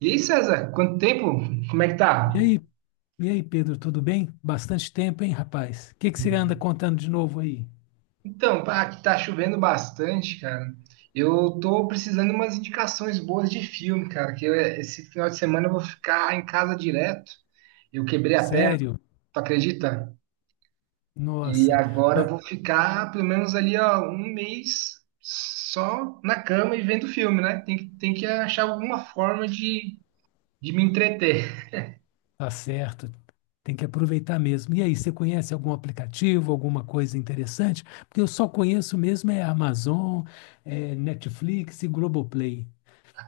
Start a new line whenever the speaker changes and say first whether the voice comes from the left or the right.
right: E aí, César, quanto tempo? Como é que
left: E
right: tá?
left: aí, Pedro, tudo bem? Bastante tempo, hein, rapaz? O que que você anda contando de novo aí?
right: Aqui tá chovendo bastante, cara. Eu tô precisando de umas indicações boas de filme, cara, esse final de semana eu vou ficar em casa direto. Eu quebrei a perna,
left: Sério?
right: tu acredita? E
left: Nossa,
right: agora eu
left: mas
right: vou ficar pelo menos ali, ó, um mês só na cama e vendo filme, né? Tem que achar alguma forma de me entreter.
left: tá certo. Tem que aproveitar mesmo. E aí, você conhece algum aplicativo, alguma coisa interessante? Porque eu só conheço mesmo é Amazon, é Netflix e Globoplay.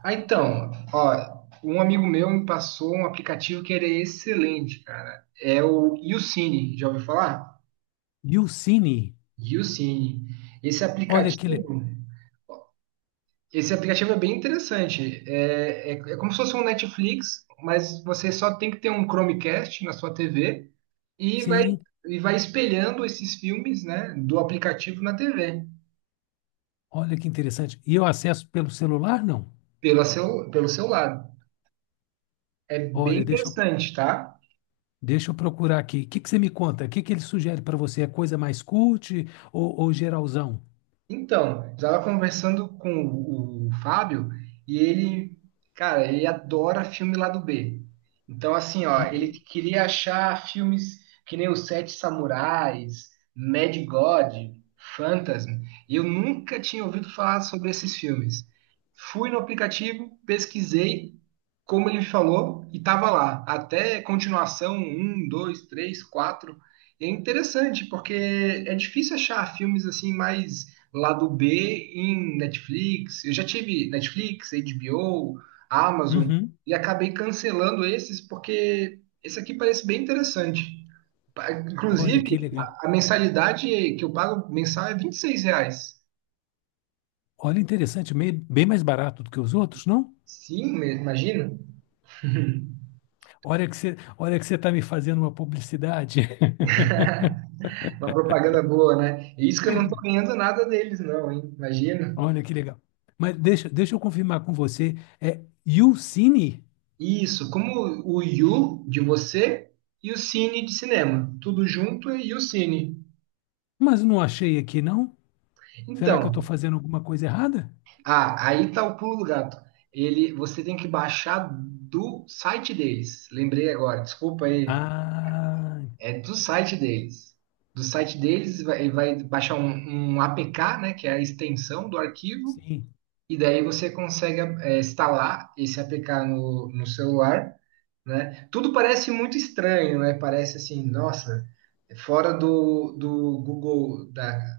right: Então, ó, um amigo meu me passou um aplicativo que ele é excelente, cara. É o YouCine, já ouviu falar?
left: E o Cine,
right: YouCine. Esse
left: olha.
right: aplicativo, esse aplicativo é bem interessante. É como se fosse um Netflix, mas você só tem que ter um Chromecast na sua TV e vai,
left: Sim,
right: e vai espelhando esses filmes, né, do aplicativo na TV,
left: olha que interessante. E eu acesso pelo celular, não?
right: pelo seu lado. É bem
left: Olha, deixa eu
right: interessante, tá?
left: Deixa eu procurar aqui. O que que você me conta? O que que ele sugere para você? É coisa mais cult ou geralzão?
right: Então, eu estava conversando com o Fábio e ele, cara, ele adora filme lado B. Então, assim, ó, ele
left: Uhum.
right: queria achar filmes que nem Os Sete Samurais, Mad God, Phantasm. E eu nunca tinha ouvido falar sobre esses filmes. Fui no aplicativo, pesquisei, como ele falou, e tava lá. Até continuação, um, dois, três, quatro. É interessante, porque é difícil achar filmes assim mais lado B em Netflix. Eu já tive Netflix, HBO, Amazon
left: Uhum.
right: e acabei cancelando esses porque esse aqui parece bem interessante.
left: Olha
right: Inclusive,
left: que legal.
right: a mensalidade que eu pago mensal é R$ 26.
left: Olha, interessante, meio- bem mais barato do que os outros, não?
right: Sim, imagina.
left: Olha que você está me fazendo uma publicidade.
right: Uma propaganda boa, né? E isso que eu não tô ganhando nada deles, não, hein? Imagina.
left: Olha que legal. Deixa eu confirmar com você. É Youcine?
right: Isso, como o You de você e o Cine de cinema. Tudo junto e o Cine.
left: Mas não achei aqui, não? Será que eu
right: Então,
left: estou fazendo alguma coisa errada?
right: ah, aí tá o pulo do gato. Ele, você tem que baixar do site deles. Lembrei agora, desculpa aí.
left: Ah,
right: É do site deles. Do site deles, ele vai baixar um APK, né, que é a extensão do arquivo,
left: sim.
right: e daí você consegue instalar esse APK no celular, né? Tudo parece muito estranho, né? Parece assim, nossa, é fora do Google,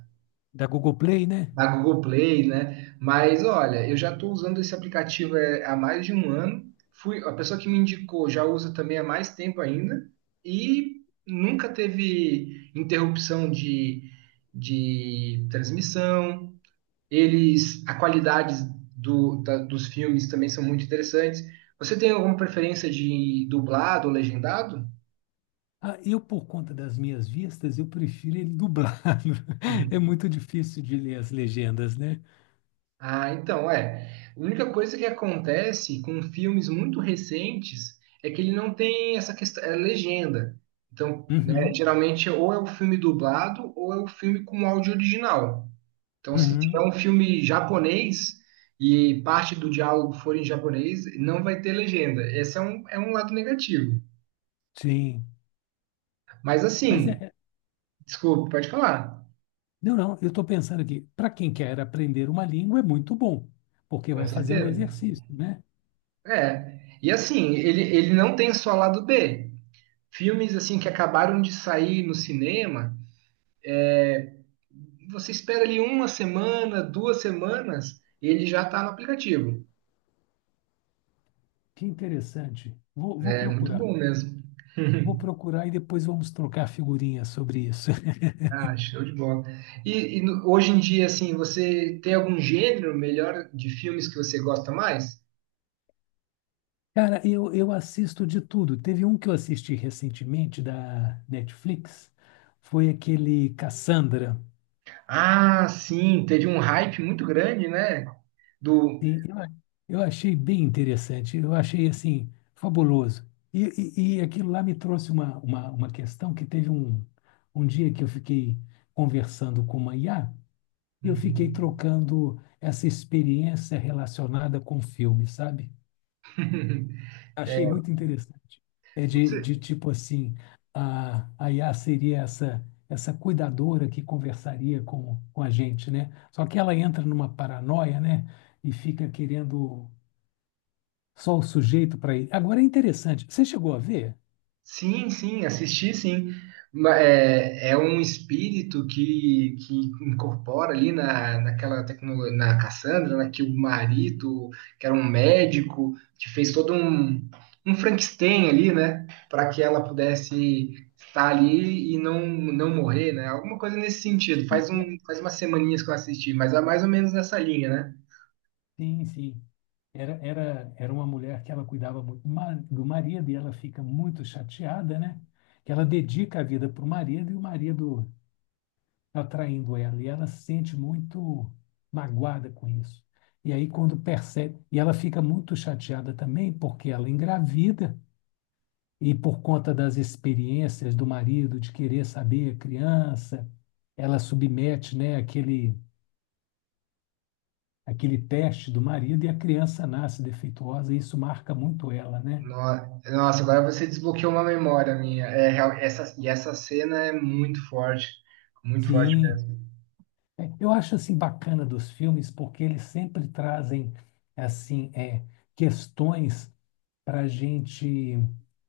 left: Da Google Play, né?
right: da Google Play, né? Mas olha, eu já estou usando esse aplicativo há mais de um ano. Fui, a pessoa que me indicou já usa também há mais tempo ainda e nunca teve interrupção de transmissão. Eles, a qualidade dos filmes também são muito interessantes. Você tem alguma preferência de dublado ou legendado?
left: Por conta das minhas vistas, eu prefiro ele dublado. É
right: Uhum.
left: muito difícil de ler as legendas, né?
right: Ah, então, é. A única coisa que acontece com filmes muito recentes é que ele não tem essa questão, é legenda. Então, né,
left: Uhum,
right: geralmente é ou é o filme dublado ou é o filme com áudio original. Então, se tiver um
left: uhum,
right: filme japonês e parte do diálogo for em japonês, não vai ter legenda. Esse é é um lado negativo.
left: sim.
right: Mas
left: Mas é.
right: assim,
left: é-
right: desculpa, pode falar.
left: Não, não, eu estou pensando aqui, para quem quer aprender uma língua é muito bom, porque
right: Com
left: vai fazer um
right: certeza.
left: exercício, né?
right: É. E assim, ele não tem só lado B. Filmes assim que acabaram de sair no cinema, você espera ali uma semana, duas semanas, e ele já está no aplicativo.
left: Que interessante. Vou
right: É muito
left: procurar.
right: bom mesmo.
left: Vou procurar e depois vamos trocar figurinhas sobre isso.
right: Ah, show de bola. Hoje em dia, assim, você tem algum gênero melhor de filmes que você gosta mais?
left: Eu assisto de tudo. Teve um que eu assisti recentemente da Netflix, foi aquele Cassandra.
right: Ah, sim, teve um hype muito grande, né? Do.
left: Sim, eu, a- eu achei bem interessante, eu achei assim, fabuloso. E, e aquilo lá me trouxe uma questão que teve um dia que eu fiquei conversando com uma IA e eu fiquei
right: Uhum.
left: trocando essa experiência relacionada com filme, sabe? Achei muito interessante. É
right: Você-
left: de tipo assim, a IA seria essa, essa cuidadora que conversaria com a gente, né? Só que ela entra numa paranoia, né? E fica querendo só o sujeito para ele. Agora é interessante. Você chegou a ver?
right: Sim, sim, assisti sim. É, é um espírito que incorpora ali naquela tecnologia, na Cassandra, né, que o marido, que era um médico, que fez todo um Frankenstein ali, né, para que ela pudesse estar ali e não morrer, né, alguma coisa nesse sentido.
left: Sim, é-
right: Faz umas semaninhas que eu assisti, mas é mais ou menos nessa linha, né?
left: sim. Sim. Era uma mulher que ela cuidava muito ma- do marido e ela fica muito chateada, né? Que ela dedica a vida para o marido e o marido tá traindo ela. E ela se sente muito magoada com isso. E aí, quando percebe. E ela fica muito chateada também porque ela engravida e por conta das experiências do marido de querer saber a criança, ela submete, né, aquele teste do marido e a criança nasce defeituosa e isso marca muito ela, né?
right: Nossa, agora você desbloqueou uma memória minha. Essa, e essa cena é muito forte
left: Sim.
right: mesmo.
left: É, eu acho assim bacana dos filmes porque eles sempre trazem assim é, questões para a gente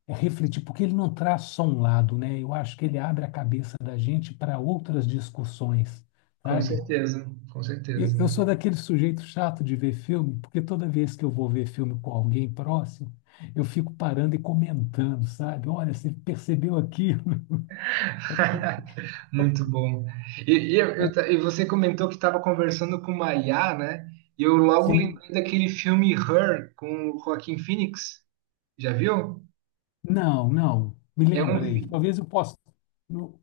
left: é, refletir, porque ele não traz só um lado, né? Eu acho que ele abre a cabeça da gente para outras discussões,
right: Com
left: sabe?
right: certeza, com certeza.
left: Eu sou daquele sujeito chato de ver filme, porque toda vez que eu vou ver filme com alguém próximo, eu fico parando e comentando, sabe? Olha, você percebeu aquilo?
right: Muito bom. E, e eu- eu
left: Ou,
right: ta- e você comentou que estava conversando com uma IA, né? E eu logo
left: sim.
right: lembrei daquele filme Her com o Joaquin Phoenix. Já viu?
left: Não, não. Me
right: É um
left: lembra aí.
right: fi-
left: Talvez eu possa. não-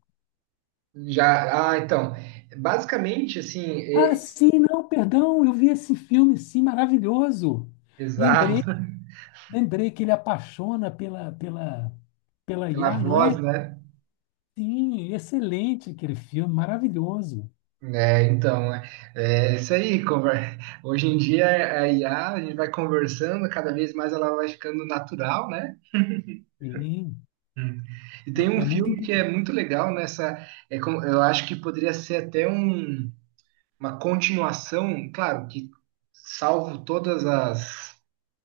right: então, basicamente assim,
left: Ah, sim, não, perdão. Eu vi esse filme, sim, maravilhoso. Lembrei,
right: exato.
left: lembrei que ele apaixona pela
right: Pela
left: IA, não
right: voz,
left: é?
right: né?
left: Sim, excelente aquele filme, maravilhoso.
right: É, então, é, é isso aí. Hoje em dia, a IA, a gente vai conversando, cada vez mais ela vai ficando natural, né?
left: Sim,
right: Hum. E tem um
left: é, é muito
right: filme que é
left: interessante.
right: muito legal nessa. Eu acho que poderia ser até uma continuação, claro, que salvo todas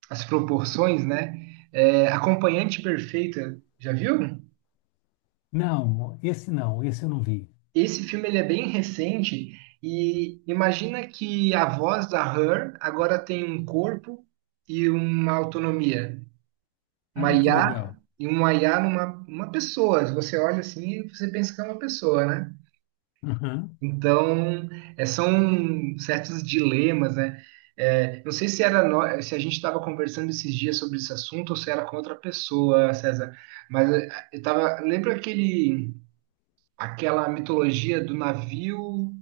right: as proporções, né? É, Acompanhante Perfeita, já viu?
left: Não, esse não, esse eu não vi.
right: Esse filme ele é bem recente e imagina que a voz da Her agora tem um corpo e uma autonomia,
left: Ah,
right: uma
left: que legal.
right: IA e uma IA numa uma pessoa. Você olha assim e você pensa que é uma pessoa, né?
left: Aham.
right: Então, é, são certos dilemas, né? É, não sei se era nó- se a gente estava conversando esses dias sobre esse assunto ou se era com outra pessoa, César. Mas é, eu tava, lembra aquele aquela mitologia do navio.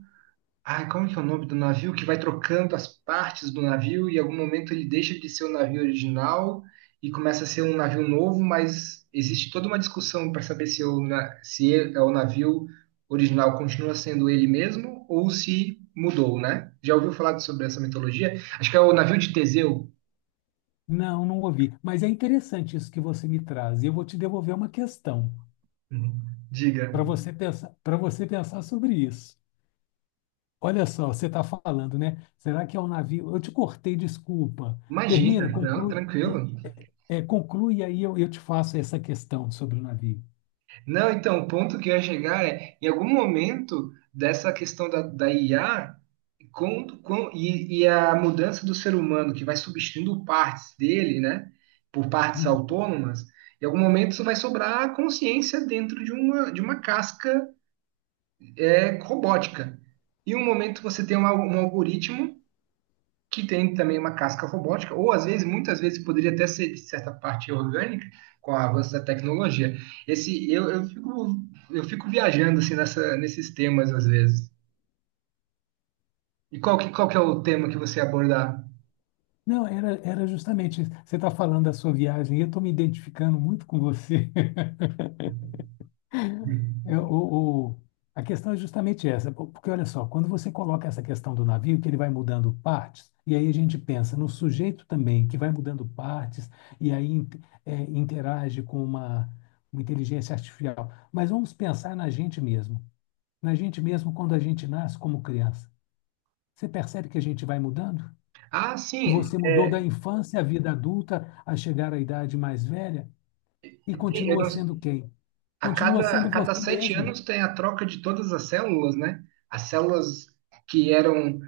right: Ai, como é que é o nome do navio que vai trocando as partes do navio e em algum momento ele deixa de ser o navio original e começa a ser um navio novo, mas existe toda uma discussão para saber se, se é o navio original continua sendo ele mesmo ou se mudou, né? Já ouviu falar sobre essa mitologia? Acho que é o navio de Teseu.
left: Não, não ouvi. Mas é interessante isso que você me traz. E eu vou te devolver uma questão
right: Uhum. Diga.
left: para você pensar sobre isso. Olha só, você está falando, né? Será que é um navio? Eu te cortei, desculpa.
right: Imagina,
left: Termina,
right: não,
left: conclui, e-
right: tranquilo.
left: é, conclui e aí eu te faço essa questão sobre o navio.
right: Não, então, o ponto que eu ia chegar é, em algum momento dessa questão da IA, e a mudança do ser humano que vai substituindo partes dele, né, por partes
left: Uhum.
right: autônomas, em algum momento isso vai sobrar a consciência dentro de de uma casca robótica. E um momento você tem um algoritmo que tem também uma casca robótica, ou às vezes, muitas vezes, poderia até ser de certa parte orgânica, com o avanço da tecnologia. Esse, eu, eu fico, eu fico viajando assim, nesses temas às vezes. E qual que é o tema que você ia abordar?
left: Não, era justamente isso. Você está falando da sua viagem e eu estou me identificando muito com você. É, o, o- a questão é justamente essa, po- porque olha só, quando você coloca essa questão do navio, que ele vai mudando partes, e aí a gente pensa no sujeito também, que vai mudando partes, e aí in- é, interage com uma inteligência artificial. Mas vamos pensar na gente mesmo quando a gente nasce como criança. Você percebe que a gente vai mudando?
right: Ah,
left: Que
right: sim,
left: você mudou da
right: é.
left: infância à vida adulta, a chegar à idade mais velha, e
right: Tem- eu
left: continua
right: não-
left: sendo quem? Continua
right: a
left: sendo
right: cada
left: você
right: sete
left: mesmo.
right: anos tem a troca de todas as células, né? As células que eram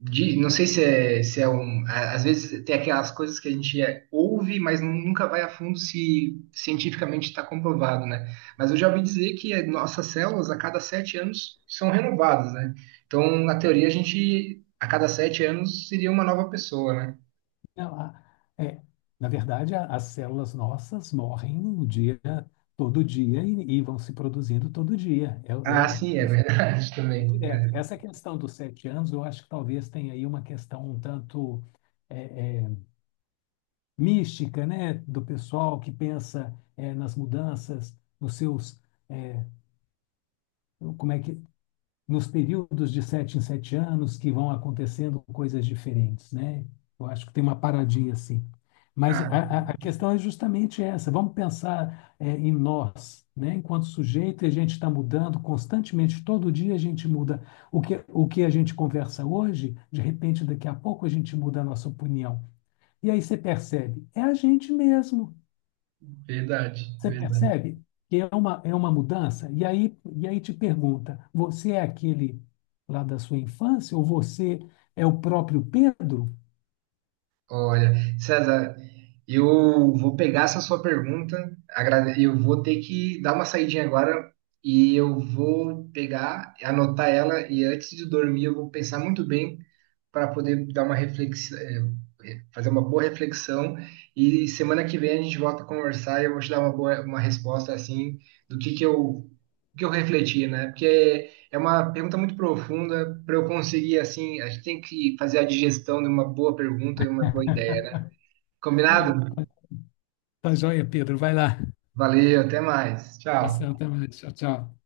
right: de, não sei se é, às vezes tem aquelas coisas que a gente ouve, mas nunca vai a fundo se cientificamente está comprovado, né? Mas eu já ouvi dizer que nossas células a cada sete anos são renovadas, né? Então, na teoria, a gente a cada sete anos seria uma nova pessoa, né?
left: Ela, é, na verdade, a- as células nossas morrem o dia, todo dia e vão se produzindo todo dia. É,
right: Ah,
left: é
right: sim, é
left: isso
right: verdade
left: é
right: também.
left: direto.
right: É.
left: Essa questão dos 7 anos, eu acho que talvez tenha aí uma questão um tanto é, é, mística, né, do pessoal que pensa é, nas mudanças, nos seus, é, como é que nos períodos de 7 em 7 anos que vão acontecendo coisas diferentes, né? Eu acho que tem uma paradinha assim. Mas
right: Ah,
left: a questão é justamente essa. Vamos pensar em nós, né? Enquanto sujeito, e a gente está mudando constantemente. Todo dia a gente muda o que a gente conversa hoje. De repente, daqui a pouco a gente muda a nossa opinião. E aí você percebe, é a gente mesmo.
right: verdade,
left: Você
right: verdade.
left: percebe que é é uma mudança? E aí te pergunta: você é aquele lá da sua infância ou você é o próprio Pedro?
right: Olha, César, eu vou pegar essa sua pergunta, eu vou ter que dar uma saidinha agora e eu vou pegar, anotar ela e antes de dormir eu vou pensar muito bem para poder dar uma reflexão, fazer uma boa reflexão. E semana que vem a gente volta a conversar e eu vou te dar uma resposta assim do que que eu refleti, né? Porque é uma pergunta muito profunda para eu conseguir assim, a gente tem que fazer a digestão de uma boa pergunta e uma boa ideia, né? Combinado?
left: Tá joia, Pedro. Vai lá.
right: Valeu, até mais. Tchau.
left: Abração, até mais. Tchau, tchau.